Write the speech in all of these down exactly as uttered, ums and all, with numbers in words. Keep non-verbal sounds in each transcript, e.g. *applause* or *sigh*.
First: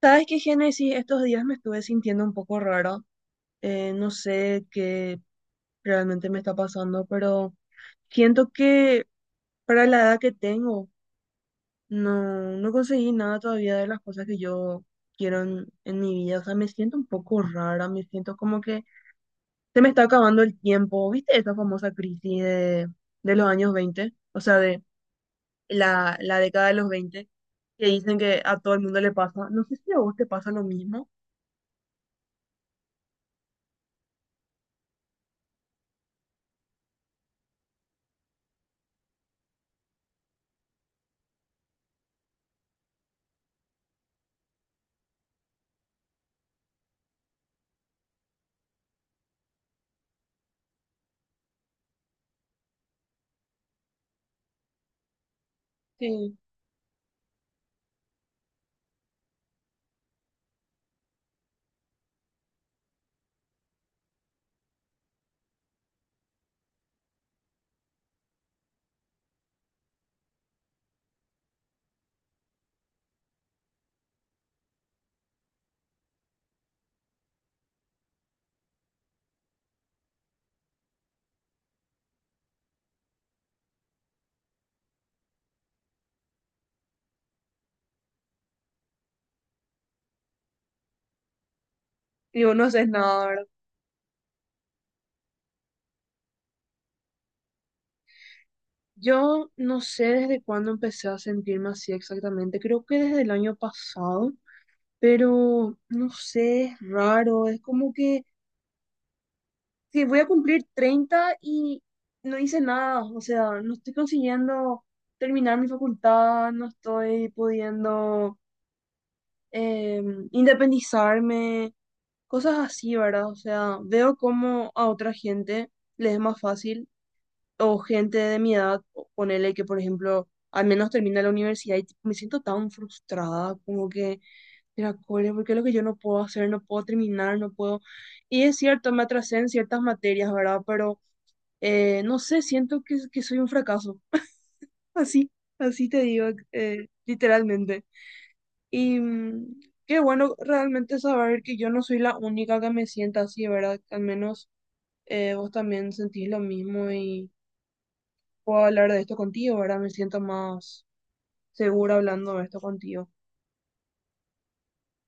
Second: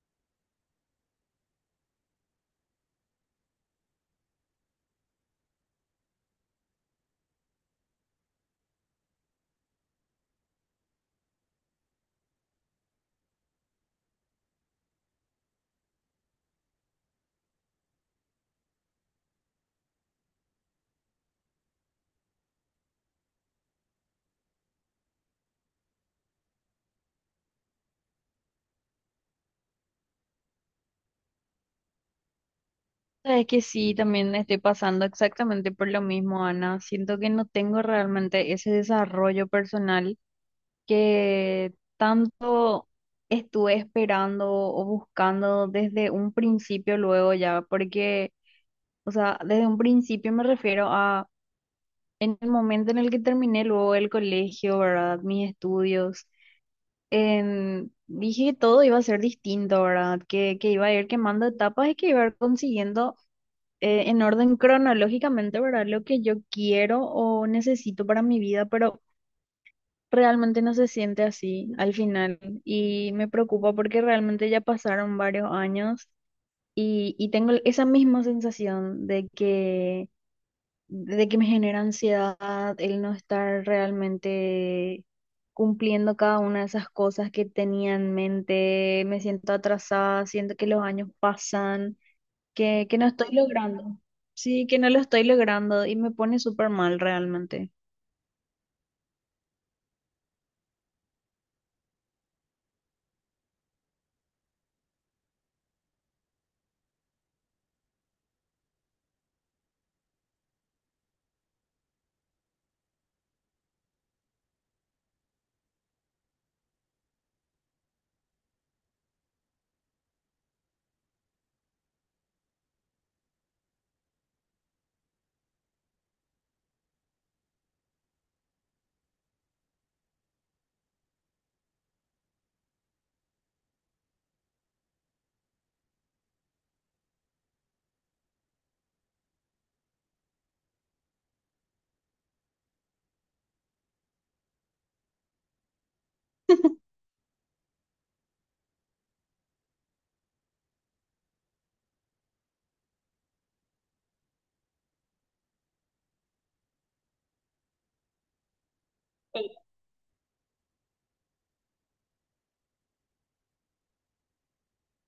¿Sabes qué, Génesis? Estos días me estuve sintiendo un poco rara. Eh, no sé qué realmente me está pasando, pero siento que para la edad que tengo, no, no conseguí nada todavía de las cosas que yo quiero en, en mi vida. O sea, me siento un poco rara, me siento como que se me está acabando el tiempo. ¿Viste esa famosa crisis de, de los años veinte? O sea, de la, la década de los veinte, que dicen que a todo el mundo le pasa. No sé si a vos te pasa lo mismo. Sabes que sí, también estoy pasando exactamente por lo mismo, Ana. Siento que no tengo realmente ese desarrollo personal que tanto estuve esperando o buscando desde un principio luego ya, porque, o sea, desde un principio me refiero a en el momento en el que terminé luego el colegio, ¿verdad? Mis estudios. En- dije que todo iba a ser distinto, ¿verdad? Que, que iba a ir quemando etapas y que iba a ir consiguiendo eh, en orden cronológicamente, ¿verdad? Lo que yo quiero o necesito para mi vida, pero realmente no se siente así al final y me preocupa porque realmente ya pasaron varios años y, y tengo esa misma sensación de que, de que me genera ansiedad el no estar realmente cumpliendo cada una de esas cosas que tenía en mente. Me siento atrasada, siento que los años pasan, Y vos no que, haces que no nada, estoy ¿verdad? logrando. Sí, que no lo estoy logrando y me pone súper mal realmente. Yo no sé desde cuándo empecé a sentirme así exactamente. Creo que desde el año pasado, pero no sé, es raro. Es como que, que voy a cumplir treinta y no hice nada. O sea, no estoy consiguiendo terminar mi facultad, no estoy pudiendo em, independizarme, cosas así, ¿verdad? O sea, veo cómo a otra gente les es más fácil o gente de mi edad, o- ponele que, por ejemplo, al menos termina la universidad y tipo, me siento tan frustrada, como que, mira, cole, ¿por qué es lo que yo no puedo hacer? No puedo terminar, no puedo. Y es cierto, me atrasé en ciertas materias, ¿verdad? Pero eh, no sé, siento que, que soy un fracaso. *laughs* Así, así te digo, eh, literalmente. Y mm, qué bueno realmente saber que yo no soy la única que me sienta así, ¿verdad? Al menos eh, vos también sentís lo mismo y. Puedo hablar de esto Sí. contigo, ¿verdad? Me siento más segura hablando de esto contigo.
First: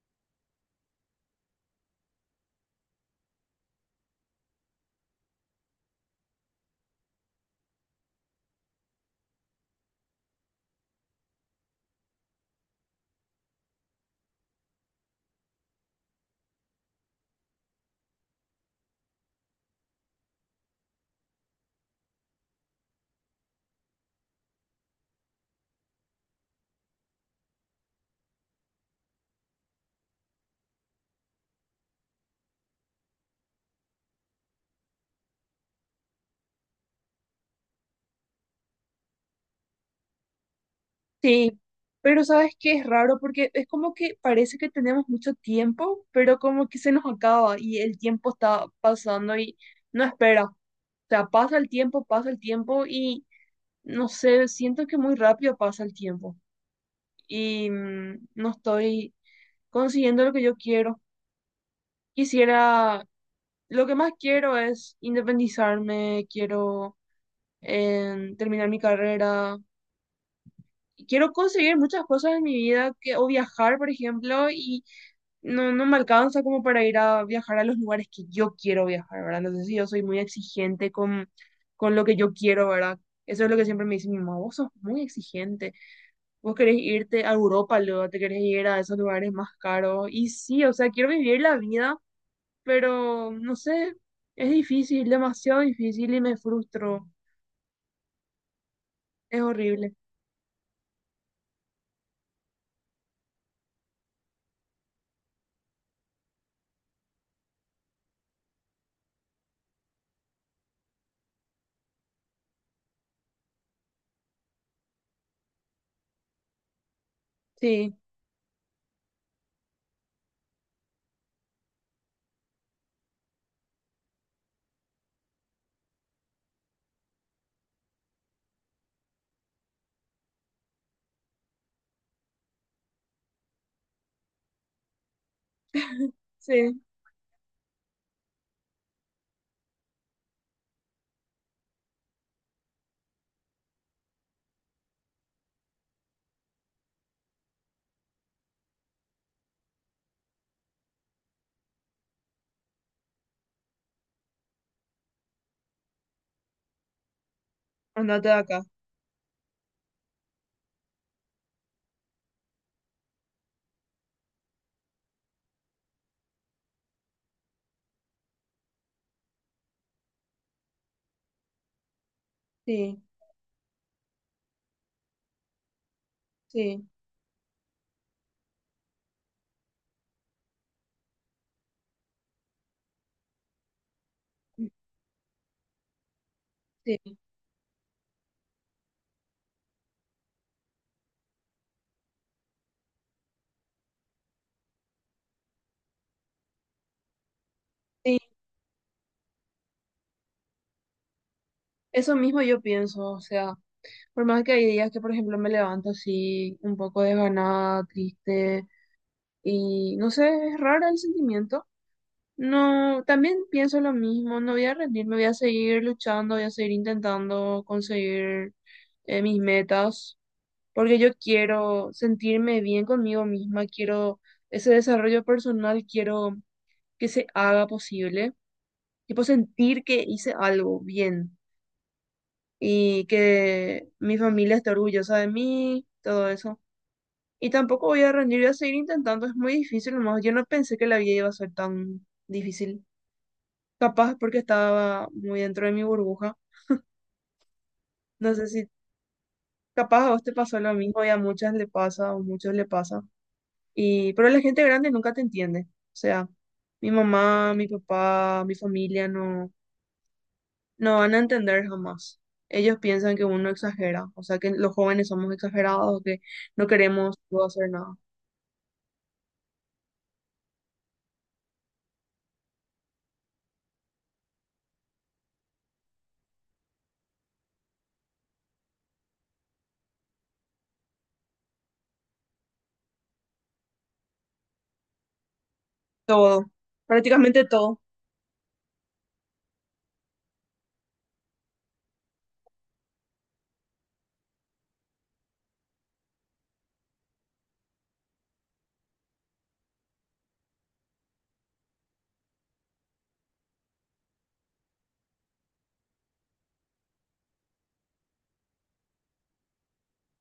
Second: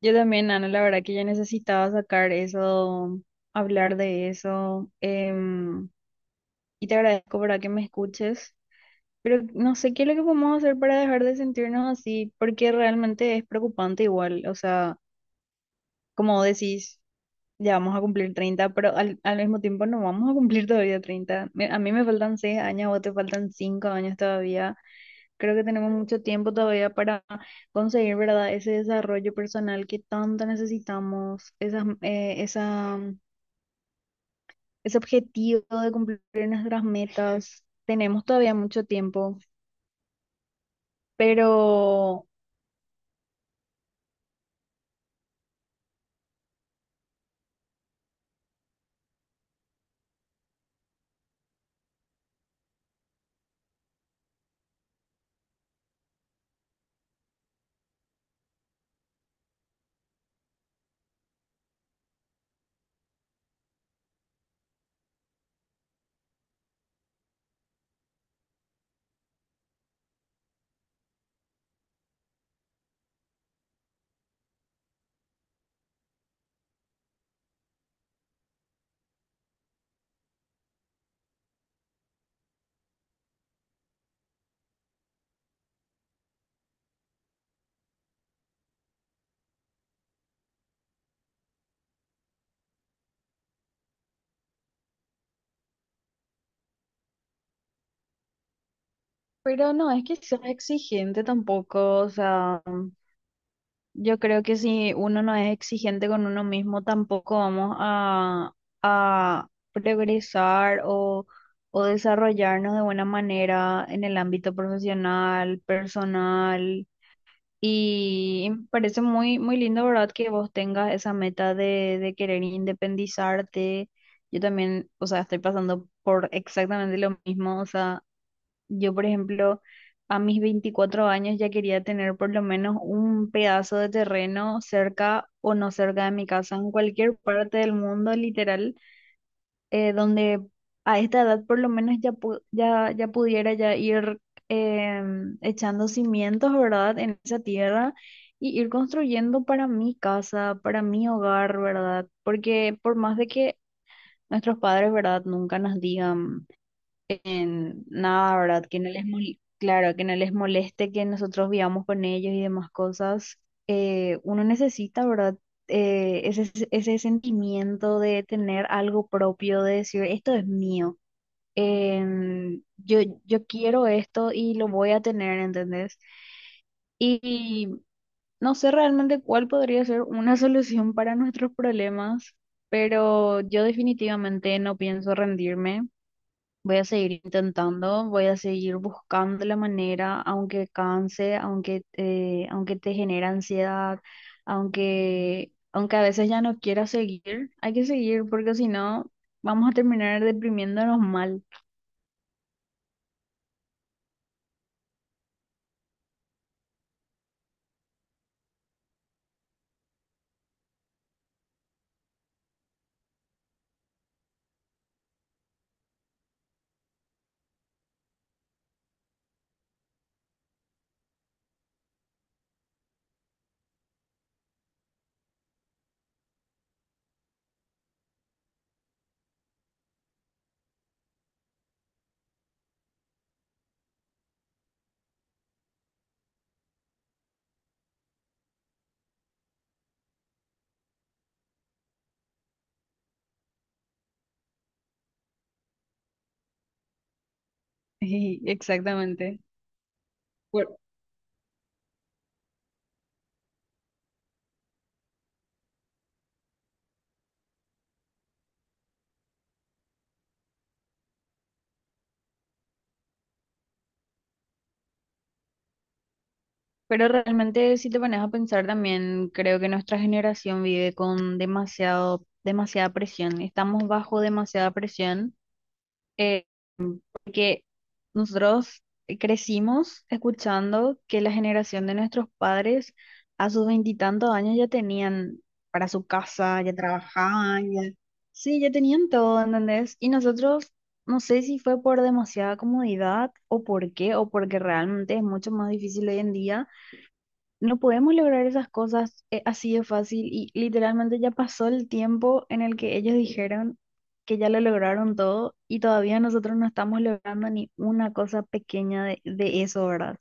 Yo también, Ana, la verdad que ya necesitaba sacar eso, hablar de eso. Em, y te agradezco para que me escuches, pero no sé qué es lo que podemos hacer para dejar de sentirnos así, porque realmente es preocupante igual. O sea, como decís, ya vamos a cumplir treinta, pero al, al mismo tiempo no vamos a cumplir todavía treinta. Me- A mí me faltan seis años, a vos te faltan cinco años todavía. Creo que tenemos mucho tiempo todavía para conseguir, ¿verdad? Ese desarrollo personal que tanto necesitamos, esas, eh, esa, mm, ese objetivo de cumplir nuestras metas. Tenemos todavía mucho tiempo, Sí, pero pero, sabes qué es raro porque es como que parece que tenemos mucho tiempo, pero como que se nos acaba y el tiempo está pasando y no espera. O sea, pasa el tiempo, pasa el tiempo y no sé, siento que muy rápido pasa el tiempo y mm, no estoy consiguiendo lo que yo quiero. Quisiera, lo que más quiero es independizarme, quiero eh, terminar mi carrera, quiero conseguir muchas cosas en mi vida que, o viajar, por ejemplo, y no, no me alcanza como para ir a viajar a los lugares que yo quiero viajar, ¿verdad? Entonces, sí, yo soy muy exigente con, con lo que yo quiero, ¿verdad? Eso es lo que siempre me dice mi mamá, vos sos muy exigente, vos querés irte a Europa, luego te querés ir a esos lugares más caros. Y sí, o sea, quiero vivir la vida, pero no sé, es difícil, demasiado difícil y me frustro, es pero no horrible. es que sea exigente tampoco. O sea, yo creo que si uno no es exigente con uno mismo, tampoco vamos a a progresar o, o desarrollarnos de buena manera en el ámbito profesional, personal. Sí, Y me parece muy, muy lindo, ¿verdad? Que vos tengas esa meta de, de querer independizarte. Yo también, o sea, estoy pasando por exactamente lo mismo, o sea. Yo, por ejemplo, a mis veinticuatro años ya quería tener por lo menos un pedazo de terreno cerca o no cerca de mi casa, en sí, cualquier parte del mundo, literal, eh, donde a esta edad por lo menos ya, pu- ya, ya pudiera ya ir, em, echando cimientos, ¿verdad?, en esa tierra y ir construyendo para mi casa, para mi hogar, ¿verdad? Porque por más de que nuestros padres, ¿verdad?, nunca nos digan en andate de nada, acá, ¿verdad? Que no les mol- claro, que no les moleste que nosotros vivamos con ellos y demás cosas. Eh, uno necesita, ¿verdad? Eh, ese, ese sentimiento de tener algo propio, de decir, esto es mío. Em, yo, sí, yo quiero esto y lo voy a tener, ¿entendés? sí. Y no sé realmente cuál podría ser una solución para nuestros problemas, pero yo definitivamente no pienso rendirme. Voy a Sí, seguir intentando, voy a seguir buscando la manera, aunque canse, aunque, eh, aunque te genera ansiedad, aunque, aunque a veces ya no quieras seguir, hay que seguir sí, porque si no vamos a terminar deprimiéndonos mal. *laughs* eso mismo yo pienso, o sea, por más que hay días que, por ejemplo, me levanto así un poco desganada, triste, y no sé, es raro el sentimiento. No, también pienso lo mismo, no voy a rendirme, voy a seguir luchando, voy a seguir intentando conseguir eh, mis metas, porque yo quiero sentirme bien conmigo misma, quiero ese desarrollo personal, quiero que se haga posible, quiero sentir que hice algo bien. Y que mi familia esté orgullosa de mí, todo eso. Y tampoco voy a rendir, voy a seguir intentando, es muy difícil nomás. Yo no pensé que la vida iba a ser tan difícil. Capaz porque estaba muy dentro de mi burbuja. No Sí, sé si exactamente. capaz a vos te pasó lo Por- mismo y a muchas le pasa o muchos le pasa. Y, pero la gente grande nunca te entiende. O sea, mi mamá, mi papá, mi familia no. No van a entender jamás. Ellos piensan que uno exagera, o sea que los jóvenes somos exagerados, que no Pero queremos no hacer realmente si nada. te pones a pensar también, creo que nuestra generación vive con demasiado, demasiada presión. Estamos bajo demasiada presión porque nosotros crecimos escuchando que la generación de nuestros padres a sus veintitantos años ya tenían para su Todo, casa, ya prácticamente trabajaban, todo, ya... Sí, ya tenían todo, ¿entendés? Y nosotros, no sé si fue por demasiada comodidad o por qué, o porque realmente es mucho más difícil hoy en día. No podemos lograr esas cosas, eh, así de fácil, y literalmente ya pasó el tiempo en el que ellos dijeron que ya lo lograron todo y todavía nosotros no estamos logrando ni una cosa pequeña de, de eso, ¿verdad?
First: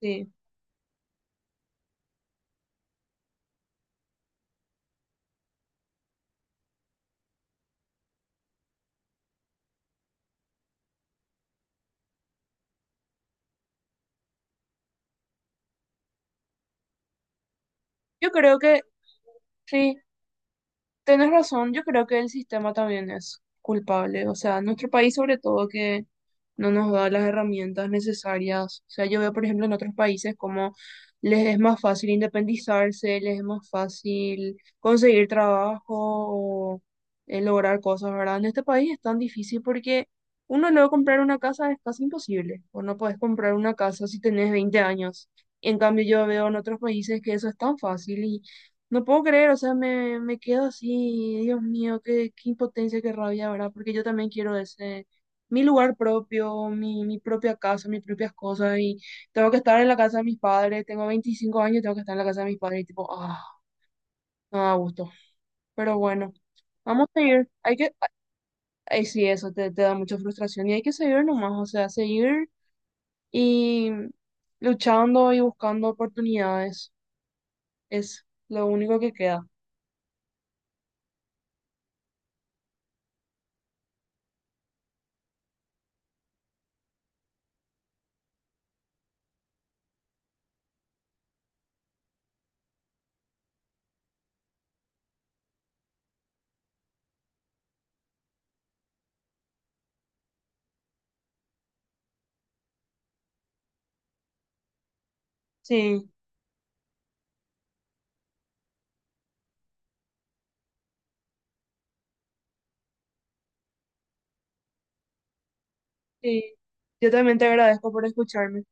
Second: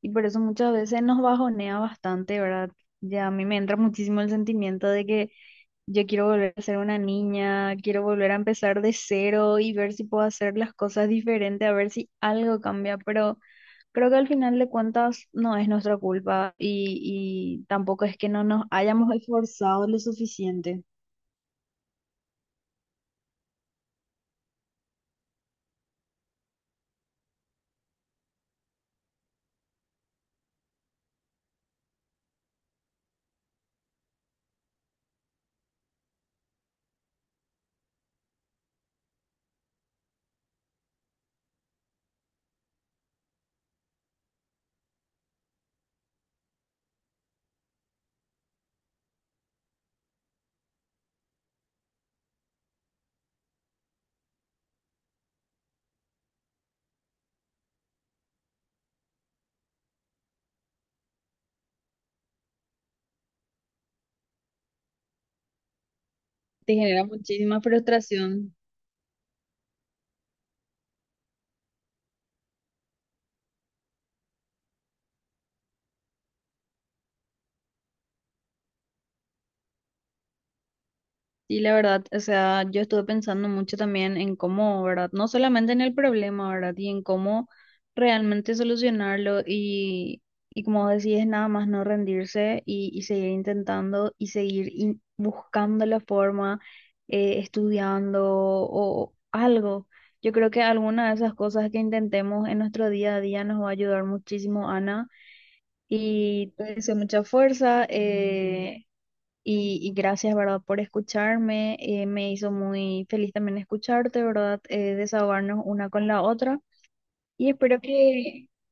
Y por sí. eso muchas veces nos bajonea bastante, ¿verdad? Ya a mí me entra muchísimo el sentimiento de que yo quiero volver a ser una niña, quiero volver a empezar de cero y ver si puedo hacer las cosas diferente, a ver si algo cambia, pero... Creo que al final de cuentas no es nuestra culpa y, y tampoco es que Yo no creo nos que hayamos esforzado sí. lo suficiente. Tenés razón, yo creo que el sistema también es culpable, o sea, nuestro país sobre todo que no nos da las herramientas necesarias, o sea, yo veo por ejemplo en otros países como les es más fácil independizarse, les es más fácil conseguir trabajo o eh, lograr cosas, ¿verdad? En este país es tan difícil porque uno luego comprar una casa es casi imposible, o no podés comprar una casa si tenés veinte años. En cambio, yo veo en otros países que eso es tan fácil no puedo creer, o sea, me, me quedo así, Dios mío, qué, qué impotencia, qué rabia, ¿verdad? Porque yo también quiero ese, mi lugar propio, mi, mi propia casa, mis propias cosas, y tengo que estar en la casa de mis padres, tengo veinticinco años, tengo que estar en la casa de mis padres, y tipo, ah, no da gusto. Pero bueno, Te genera vamos a seguir, muchísima hay que, frustración. ay, sí, eso te, te da mucha frustración, y hay que seguir nomás, o sea, seguir y luchando y buscando oportunidades, es lo único que queda. Y la verdad, o sea, yo estuve pensando mucho también en cómo, ¿verdad? No solamente en el problema, ¿verdad? Y en cómo realmente solucionarlo y, y como decís, nada más no rendirse y, y seguir intentando y seguir in- buscando la forma, eh, estudiando o algo. Yo creo que alguna de esas cosas que intentemos en nuestro día a día nos va a ayudar muchísimo, Ana. Sí. Y te deseo mucha fuerza. Eh, y, y gracias, ¿verdad?, por escucharme. Eh, me hizo muy feliz también escucharte, ¿verdad?, eh, desahogarnos una con la Sí, otra. yo también te Y espero agradezco por que, escucharme.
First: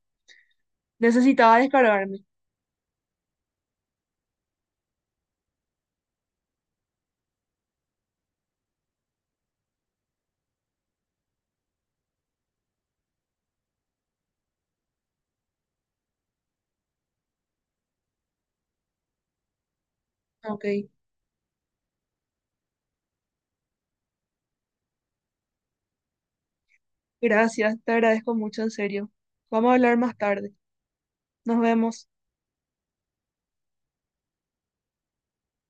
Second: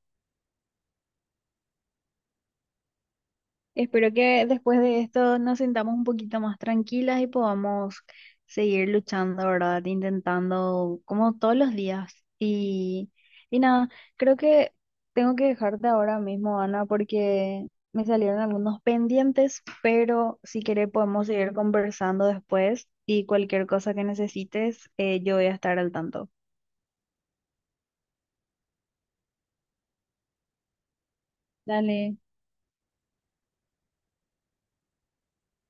Necesitaba descargarme. espero que después de esto nos sintamos un poquito más tranquilas y podamos seguir luchando, ¿verdad? Intentando como todos los días. Y, y nada, creo que tengo que dejarte ahora mismo, Ana, porque me salieron algunos pendientes, pero si Ok, quieres podemos seguir conversando después y cualquier cosa que necesites, eh, yo voy a estar al tanto. gracias, te agradezco mucho, en serio. Vamos a hablar más tarde. Nos Dale. vemos.